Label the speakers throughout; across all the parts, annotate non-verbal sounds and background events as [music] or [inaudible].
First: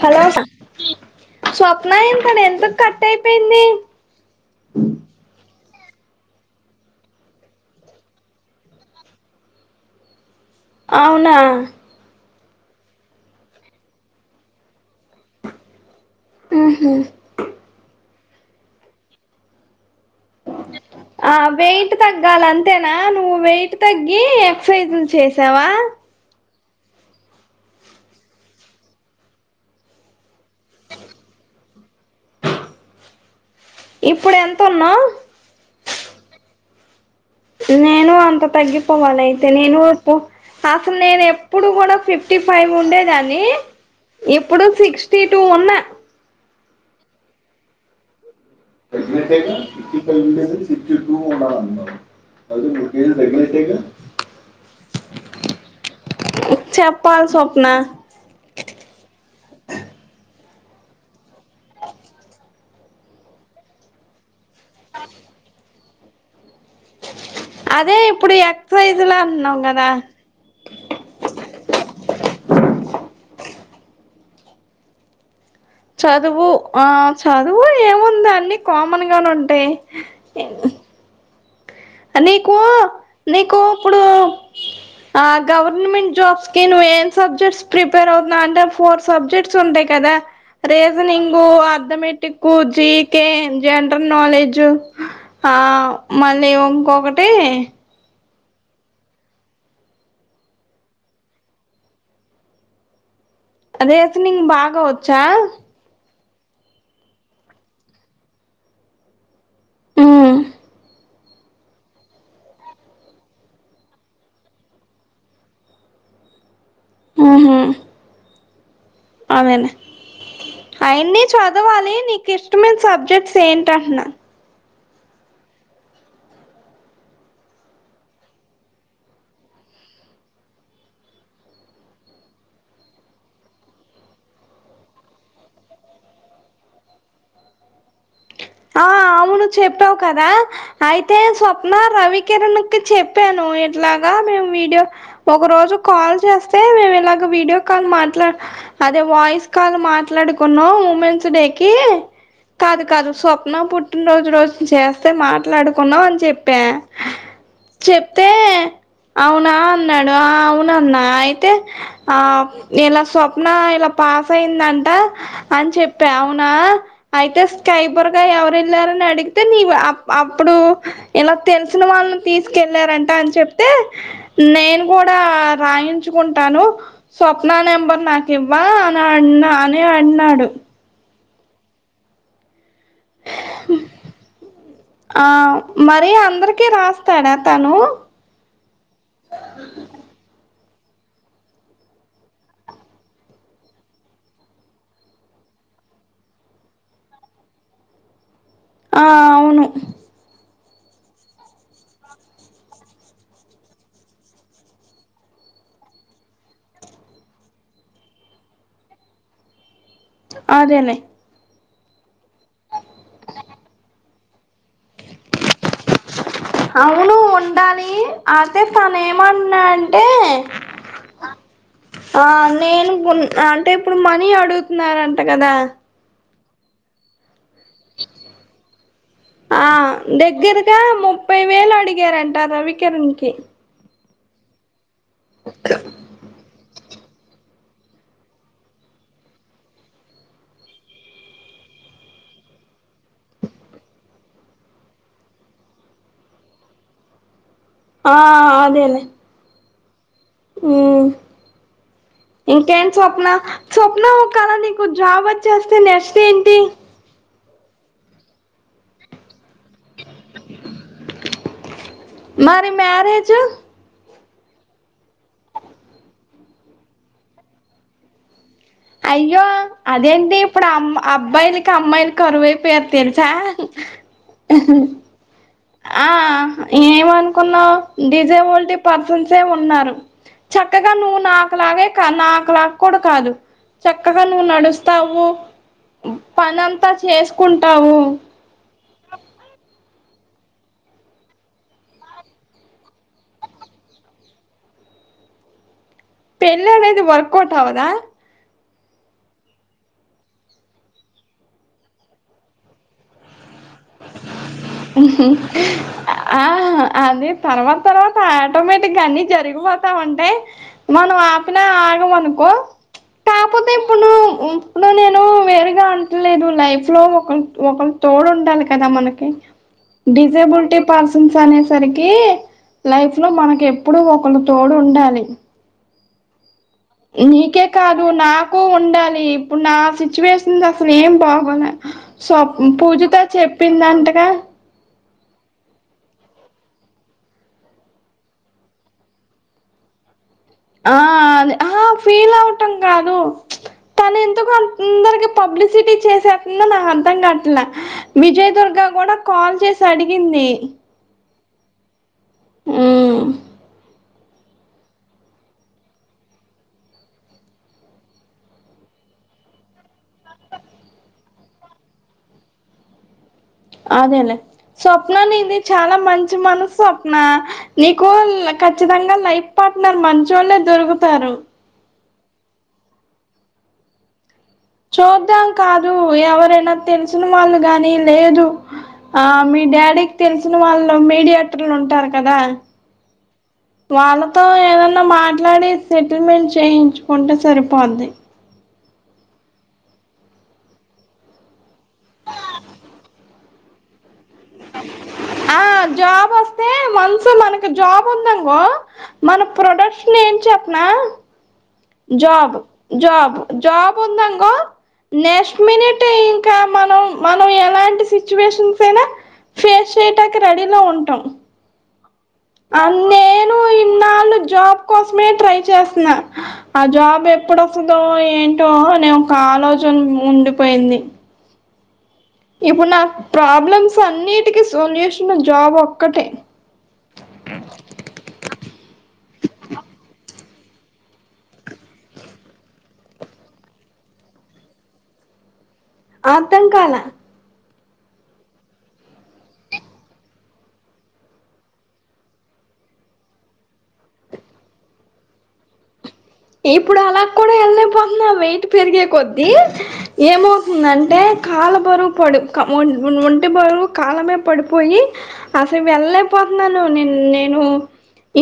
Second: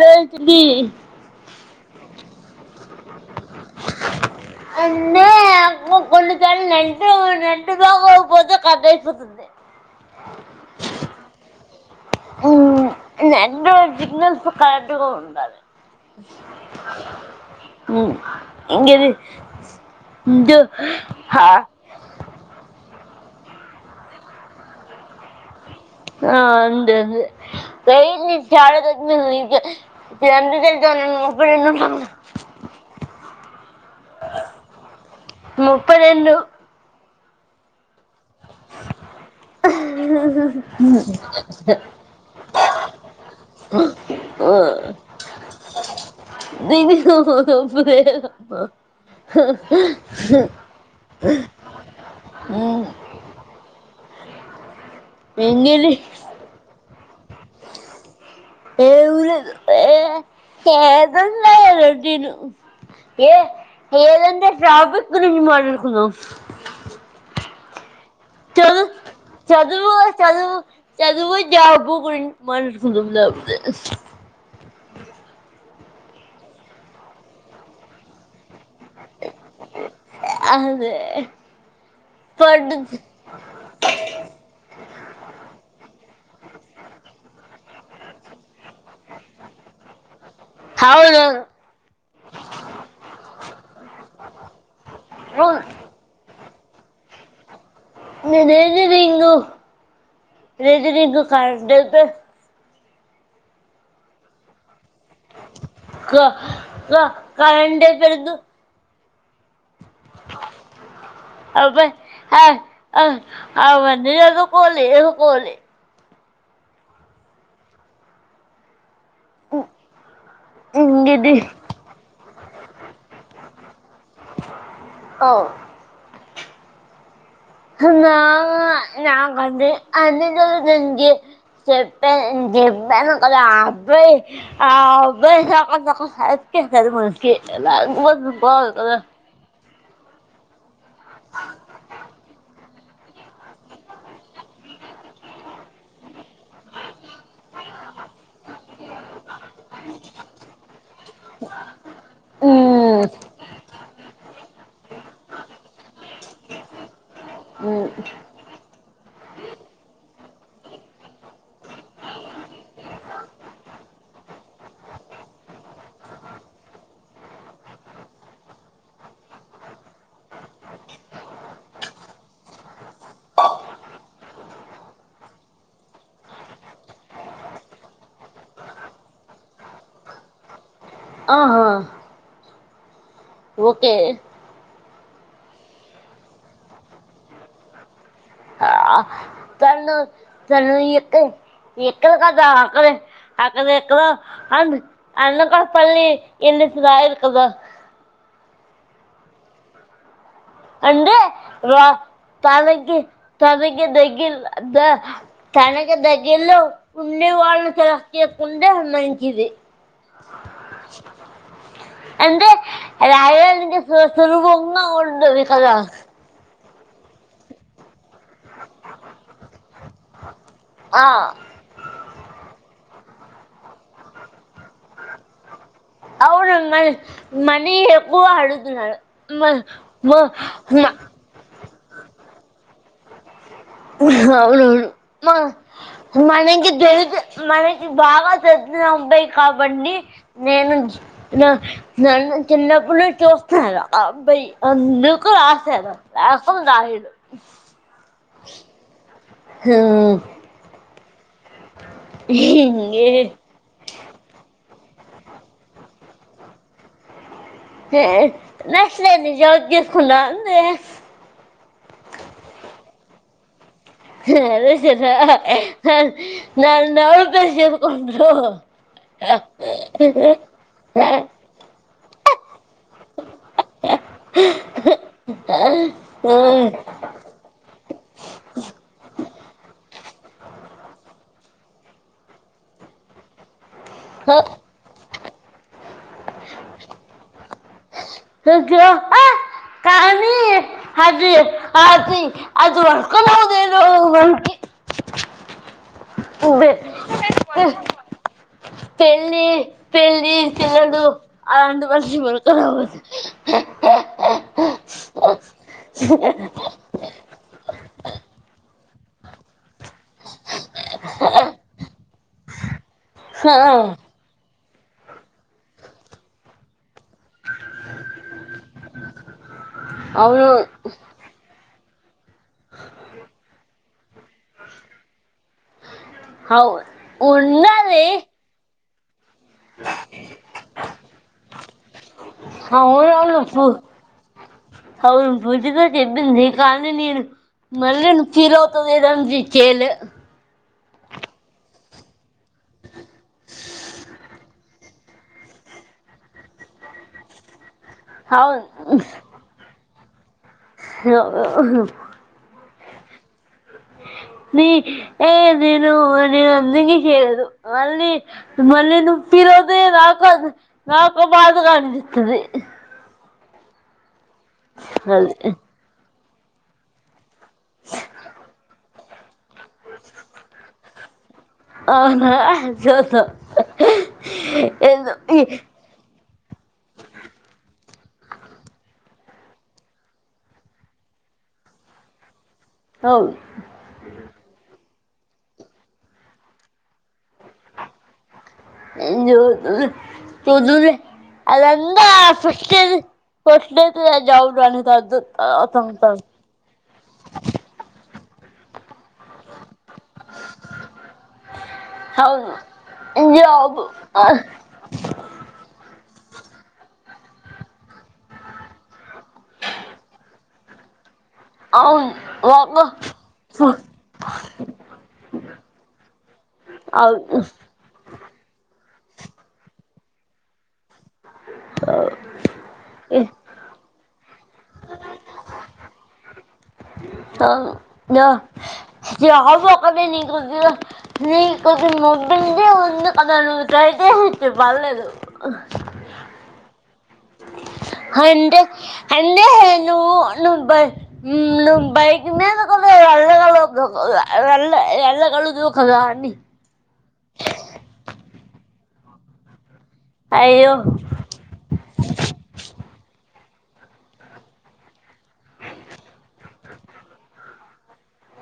Speaker 1: Hello స్వప్న ఇప్పుడు ఎందుకు cut అయిపోయింది.
Speaker 2: అంటే నాకు కొన్నిసార్లు నెట్టు నెట్టు బాగోకపోతే కట్ అయిపోతుంది.
Speaker 1: అవునా.
Speaker 2: నెట్ సిగ్నల్స్ కట్ ఉండాలి
Speaker 1: ఉహు
Speaker 2: హ్మ్ ఇంగిది.
Speaker 1: ఆ వెయిట్ తగ్గాలి అంతే. నువ్వు వెయిట్ తగ్గి ఎక్ససైజ్లు చేసావా.
Speaker 2: ఆ అండ్ వెయిట్ చాలా తగ్గినా మీ అందరి తెలుసు నేను ముప్పైఏళ్ళు ఉంటాను
Speaker 1: ఇప్పుడు ఎంత ఉన్నావు
Speaker 2: ముప్పైరెండు
Speaker 1: నేను అం అ తగ్గిపోవాల అయితే నేను అసలు నేను ఎప్పుడు కూడా ఫిఫ్టీ ఫైవ్ ఉండేదాన్ని ఇప్పుడు సిక్స్టీ టూ ఉన్నా.
Speaker 2: నిను
Speaker 1: తగ్గినట్టేగా సిక్స్టీ ఫైవ్ ఉండేది సిక్స్టీ టూ ఉండాలన్నావు
Speaker 2: ఉమ్
Speaker 1: మూడు కేజీలు తగ్గినట్టేగా
Speaker 2: వెంగ్లీ
Speaker 1: చెప్పాలి స్వప్న
Speaker 2: ఏం లేదు ఏదన్నా ఏంలేద్ ఏ ఏదంటే ట్రాఫిక్ గురించి మాట్లాడుకుందాం.
Speaker 1: అదే ఇప్పుడు
Speaker 2: చదువ్
Speaker 1: ఎక్సైజులు అంటున్నాం కదా
Speaker 2: చదువు చదువు చదువు జాబ్ మాట్లాడుకుందాం జాబు
Speaker 1: చదువు ఆ చదువు ఏముంది అన్ని కామన్ గానే ఉంటాయి.
Speaker 2: అదే
Speaker 1: నీకు
Speaker 2: పడు
Speaker 1: నీకు ఇప్పుడు ఆ గవర్నమెంట్ జాబ్స్ కి నువ్వేం సబ్జెక్ట్స్ ప్రిపేర్ అవుతున్నా అంటే. ఫోర్ సబ్జెక్ట్స్ ఉంటాయి కదా
Speaker 2: అవును
Speaker 1: reasoning arithmetic GK general knowledge ఆ
Speaker 2: అవును
Speaker 1: మన నేవ్వొ ఇంకొకటి
Speaker 2: న రేది రింగు రేది రంగ కడతే
Speaker 1: అదే అతనికి బాగా వచ్చా
Speaker 2: క క కరంట్ ట్పరుందు
Speaker 1: ఆ
Speaker 2: అబ్బా అవన్ని లేక పోలె లేక పోలె
Speaker 1: ఆహా అమెనే అయన్ని
Speaker 2: ఇది
Speaker 1: చదవాలి నీకు ఇష్ట ఇక్కడ నా సబ్జెక్ట్స్ ఏంటి అంటన్నా
Speaker 2: ఓ నా నా వద్దు అబ్బో అబ్బో. వదు బాగు
Speaker 1: ఆ
Speaker 2: కదా
Speaker 1: అవును చెప్పావు కదా అయితే స్వప్న రవికిిరణ్ కు చెప్పాను ఎట్లాగా మేము వీడియో ఒక రోజు కాల్ చేస్తే మేము ఇలాగో వీడియో కాల్ మాట్లాడు అదే వాయిస్ కాల్ మాట్లాడుకున్నాం ఉమెన్స్ డే కి కాదు
Speaker 2: మ్మ్.
Speaker 1: కాదు స్వప్నం పుట్టిన రోజు రోజు చేస్తా కే మాట్లాడుకున్నావు అని చెప్పా
Speaker 2: మ్మ్.
Speaker 1: చెప్తే అవునా అన్నాడు అవున అన్నా అయితే ఆ ఇలా స్వప్న ఇలా పాస్ అయిందంట అని చెప్పా అవునా అయితే కైబుర్గా ఎవరు వెళ్లారని అడిగితే నీవు అ అప్పుడు ఇలా తెలిసిన వాళ్ళని తీసుకెళ్ళారంట అని చెప్తే నేను కూడా రాయించుకుంటాను స్వప్న నెంబర్ నాకు ఇవ్వా అని అన్నా అని అన్నాడు
Speaker 2: ఆహా ఓకే
Speaker 1: ఆ మరి అందరికి రాస్తాడా తను
Speaker 2: ఆ పనులు ఎక్క ఎక్క కదాకలే అక్కడ ఎక్కడో అ అనకాపల్లిలో ఎన్ని ఫ ఇకద
Speaker 1: ఆ అవును
Speaker 2: అంటే రా తనకీ తనకి దగ్గర తనకు దగ్గర్లో ఉండే వాళ్ళు చేసుకుంటే మంచిది
Speaker 1: అదే లే
Speaker 2: అంటే రా సుభంగ ఉంటది కదా
Speaker 1: అవును ఉండాలి అదే తను ఏమంటున్నాడంటే
Speaker 2: ఆ,
Speaker 1: ఆ నేను అంటే ఇప్పుడు మనీ అడుగుతున్నారంట కదా
Speaker 2: అవునుంగా మనీ ఎప్పు అడుగుతున్నారు
Speaker 1: ఆ
Speaker 2: మ- మ-
Speaker 1: దగ్గరగా
Speaker 2: మ-
Speaker 1: ముప్పై వేలు అడిగారంట. రవి కేం నికి
Speaker 2: అవునవును మా [unintelligible] తెలుతే మనకి బాగా తెలిసిన అబ్బాయి కాబట్టి నేను నన్ను చిన్నప్పుడు చూస్తున్నారు ఆ అబ్బాయి అందుకు రాశాను రాకం రాయుడు
Speaker 1: ఆ అదేలే
Speaker 2: ఆ
Speaker 1: హ్ ఇకేం స్వప్న స్వప్నా ఒకేల నీకు జాబ్ వొచ్చేస్తే నెక్స్ట్ ఏంటి.
Speaker 2: నచ్చలేదు. [unintelligible] జేసుకున్న అంతే
Speaker 1: చ్చ
Speaker 2: అదే సరే నా నాలుకా చేసుకుంట్రూ
Speaker 1: అయ్యో అదేంటి ఇప్పుడు అమ్ అబ్బాయిలకి అమ్మాయిలకి కరూవే [unintelligible] తెలుసా ఆ ఏమనుకున్నావ్ డిజే ఓల్టీ పర్సన్స్ ఉన్నారు చక్కగా నువ్వు నాకు లాగే కా నాకలాగ కూడా కాదు చక్కగా నువ్వు నడుస్తావు పనంతా చేసుకుంటావు
Speaker 2: అయ్యో కానీ అది అసి అది వర్కౌట్ అవ్వలేదు వనీకి
Speaker 1: తెల్లోడైతే వర్కౌట్ అవ్వదా
Speaker 2: పెళ్ళి పెళ్ళి తెల్డు ఆ రెండు మనిషి [unintelligible]
Speaker 1: ఆ అదే తర్వాత తర్వాత ఆటోమేటిక్ ఇగ అన్ని జరీగిపో తం అంటే మనం ఆపిన ఆగం ఆనుకో
Speaker 2: ఆ,
Speaker 1: కాకపోతే ఇప్పుడు నువ్వు ఇప్పుడు నేను వేరుగా ఉంటలేదు లైఫ్ లో ఒక ఒకరు తోడు ఉండాలి కదా మనకి
Speaker 2: అవును
Speaker 1: డిసేబూలిటీ పర్సన్స్ అనేసి సరికి లైఫ్ లో మనకి ఏ ఏప్పుడు ఒకలు తోడు ఉండాలి.
Speaker 2: అవు-
Speaker 1: నీకే
Speaker 2: ఉన్నది
Speaker 1: కాదు నాకు ఉండలీ పీప్ ఇప్పుడు నా సిచ్యువేషన్ అసలు ఏం బాగోలే స్వప్ పూజిత
Speaker 2: అవునవును పు-
Speaker 1: చెప్పింది అంటగా
Speaker 2: అవును పూజగా చెప్పింది కానీ నేను మళ్ళ ఫీల్ అవుత ఏమో అని చేయలే
Speaker 1: ఆ అదే ఆ ఫీల్ ఔటు కాదు తను ఎందుకు అ తొందరగా పబ్లిసిటీ చేసేంద నా అర్థం గాట్ల విజయదుర్గా కూడా కాల్ చేసా అడి నిన్నే
Speaker 2: హ [unintelligible]
Speaker 1: హ్
Speaker 2: నీ ఏ నేను నేను అందక చేయదు మళ్ళీ మళ్ళీ నువ్ ఫీల్ ఐతే నాకు నాకు బాధ కానిపితది
Speaker 1: అదేలే స్వప్నా
Speaker 2: అది
Speaker 1: నీది చాలా మం నను స్వప్న బీ కూల్ కచ్చితంగా పైపు పాట్నర్ మంచోళ్లే దొరుకుతారు
Speaker 2: అ ఆ జో తో
Speaker 1: చూద్దాం కాదు ఎవరైనా తెలిసిన వాళ్ళు గానీ లేదు ఆ మీ డాడీకి తెలిసిన వాళ్ళు మీడియేటర్లు ఉంటారు కదా
Speaker 2: అవును
Speaker 1: వాళ్ళతో ఏద న మాట్లాడి సెటిల్మెంట్ చేయించుకుంటే సరిపోద్ది
Speaker 2: చుచూ చూదువులే అదంతా ఫెస్టేజి ఫస్ట్ ఐతద్దది జవురు అనే తదు
Speaker 1: ఆ
Speaker 2: పాపం త
Speaker 1: ఉందంగో మన ప్రొడక్షన్ ఏం చెప్పనా జాబ్ జాబ్ జాబ్ ఉందంగో నెక్స్ట్ మినిట్ ఇంకా మనం మనం ఎలాంటి సిచ్యువేషన్స్ అయినా ఫేస్ చేయటానికి రెడీలో ఉంటాం
Speaker 2: అవును
Speaker 1: అ
Speaker 2: ఒక
Speaker 1: నేను ఇన్నాళ్ళు జాబ్ కోసమే ట్రై చేస్తున్నా జాబ్
Speaker 2: అవును
Speaker 1: ఎప్పుడస్తదో ఏంటో నేను కాలో చున్ ఉండిపోయింది
Speaker 2: ఆవ్
Speaker 1: ఇప్పుడు నా ప్రాబ్లమ్స్ అన్నిటికి సొల్యూషను జాబ్ ఒక్కటే
Speaker 2: అ ద హ కదే నకుకు మ కదకుయితేతే పలేదు
Speaker 1: అర్థం కాలా
Speaker 2: అంటే అండే నువ్వు ను బ ను బైకి మే ఎల్ ఎ ఎల కలుదా అన్నీ
Speaker 1: ఇప్పుడు అలా కూడా వెళ్లే పోతున్నాం పెరిగే కొద్ది
Speaker 2: అయ్యో
Speaker 1: ఏమవుతుందంటే కాల బొరువు పొడి ఇ బరువు కాలమే పడిపోయి అసలు వెళ్లేపోతున్నాను నే నేను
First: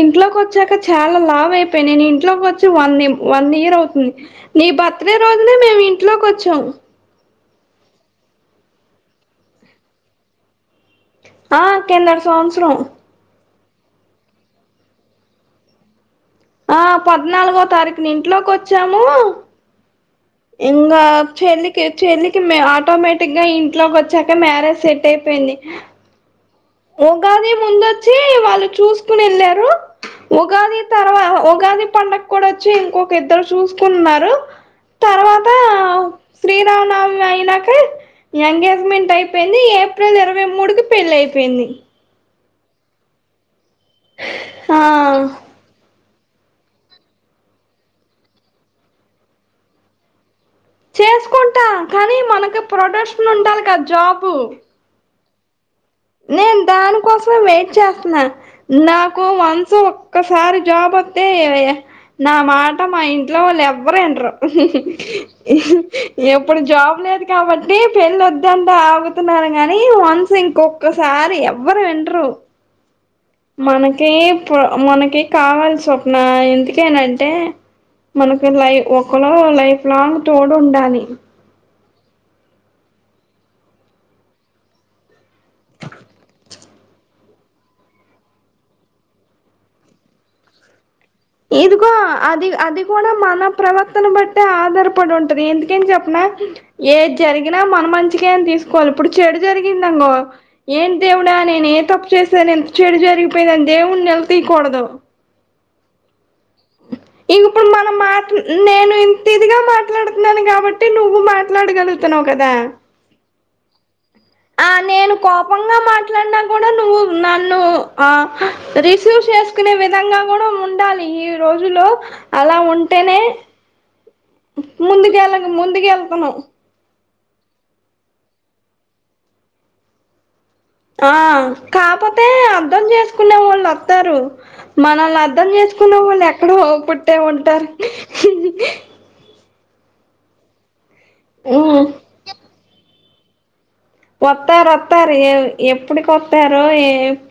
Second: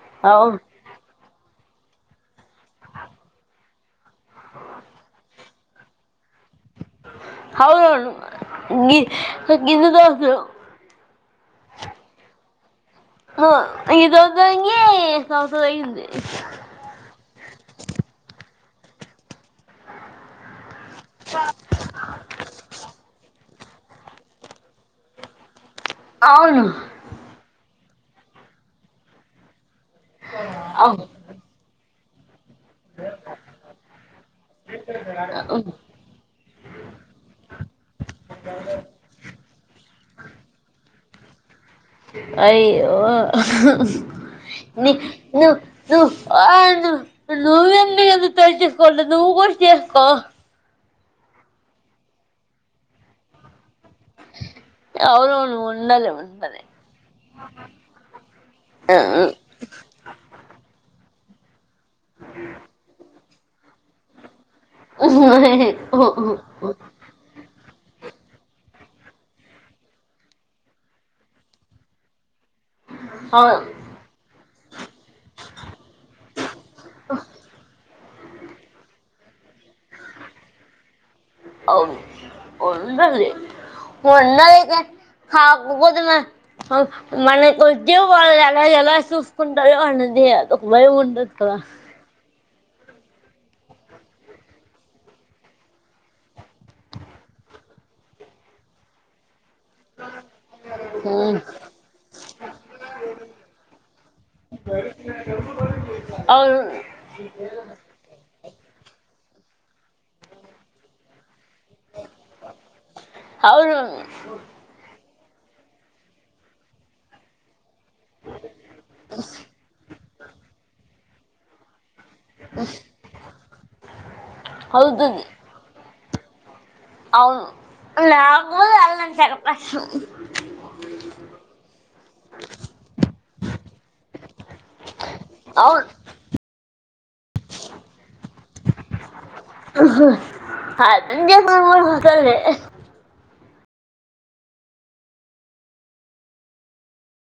Speaker 1: ఇంట్లోకి
Speaker 2: అవును
Speaker 1: వచ్చాక చాలా లాభ అయిపెయినై నేను ఇంట్లో కొచ్చి వన్ ఇం వన్ ఇయర్ అవుతుంది నీ బర్త్ డే రోజునే మేము ఇంట్లోకి వచ్చాం
Speaker 2: అవునవును గి గింతతోందు
Speaker 1: ఆ కిందటి సంవత్సరం
Speaker 2: అ ఈరోజంగి సంవత్సరం అయింది
Speaker 1: ఆ పద్నాలుగో తారీఖుని ఇంట్లోకి వచ్చాము ఇంగా చెల్లికి చెల్లికి మే ఆటోమేటిక్గా ఇ ఇంట్లోకి వచ్చాక మ్యారేజ్ సెట్ అయిపోయింది
Speaker 2: అవును
Speaker 1: ఉగాది ముందొచ్చి వాళ్ళు చూసుకుని ఏళ్ళారు ఉగాది
Speaker 2: అవును
Speaker 1: తర్వా ఉగాది కండక్ట్ కుదఒచ్చి ఇంకొక ఇద్దరు చూసుకున్నారు తర్వాత శ్రీరామనమి అయినాక ఎంగేజ్మెంట్ అయిపేయింది ఏప్రిల్ ఇరవై మూడుకి పేళ్లయి కెన్ని
Speaker 2: అయ్యో ఆహ్
Speaker 1: ఆ
Speaker 2: ని ను ను ఆ నువ్వెంందు తచస్కోదు నువ్వు కూడా చేసుకో
Speaker 1: చేసుకుంటా కానీ మనకు ప్రొడక్షన్ ఉండాలి కదా జాబు
Speaker 2: అవునువును
Speaker 1: నేను దానికోసం వెయిట్ చేస్తున్నా నాకు వన్స్ ఒక్కసారి జాబ్ వ ఎవయ్య నా మాట మా ఇ ఇట్లా వాళ్ళు ఎవరో ఏంట్రా ఎప్పుడు జాబ్ లేదు కాబట్టి పెళ్లి వద్దంట తున్నారు కాని వన్ సింగ్ కు ఒకక్కసారి ఎవ్వరు వింటేరు
Speaker 2: అవును
Speaker 1: మనకి ఇప్పుడు మనకి కావాలి స్వప్న ఎందుకేనంటే మనకు లై ఒక క్కలో లైఫ్ లాంగ్ తోడు ఉండాలి
Speaker 2: వు ఉండది ఉండది కాకపోతే మన కొద్ వాళ్ళు ఎలా ఎలా చూసుకుంటారు వాన్నది అదొక అని బా
Speaker 1: ఇదిగో అది అది కూడా మన ప్రవర్తన బట్టే ఆధారపడి ఉంటది ఎందుకని చెప్పిన ఏ జరిగినా మనం మంచిగా అని తీసుకోవాలి ఇప్పుడు చెడు జరిగిందంగో ఏంటి దేవుడా నేను ఏ తప్పు చేసా చెడు జరిగిపోయిందని దేవుడిని నిల తీయకూడదు మాట్
Speaker 2: అవును
Speaker 1: నేను ఇంత ఇదిగా మాట్లాడుతున్నాను కాబట్టి నువ్వు మాట్లాడగలుగుతున్నావు కదా
Speaker 2: అవును
Speaker 1: ఆ నేను కోపంగా మాట్లాడినా కూడా నువ్వు నన్ను ఆ రిసీవ్ చేసుకునే విధంగా కూడా ఉండాలి ఈ రోజుల్లో అలా ఉంటేనే ముందుకు
Speaker 2: అవుతుంది
Speaker 1: వెళ్ళ ముందుకు వెళ్ళ తన
Speaker 2: అవును నాకు [unintelligible]
Speaker 1: ఆ కాపోతే అర్ధం చేసుకునే వాళ్ళు వస్తారు మనల్ళ అర్ధం
Speaker 2: అవును
Speaker 1: చేసుకునే వాళ్ళు ఎక్కడో పుట్టి ట్టే ఉంటారు
Speaker 2: [unintelligible] అర్థం చేసుకునే
Speaker 1: ఉ
Speaker 2: వాళ్ళు ఉంటారు లే
Speaker 1: వస్తారు వస్తారు ఏ ఎప్పుడికి వస్తారు ఏ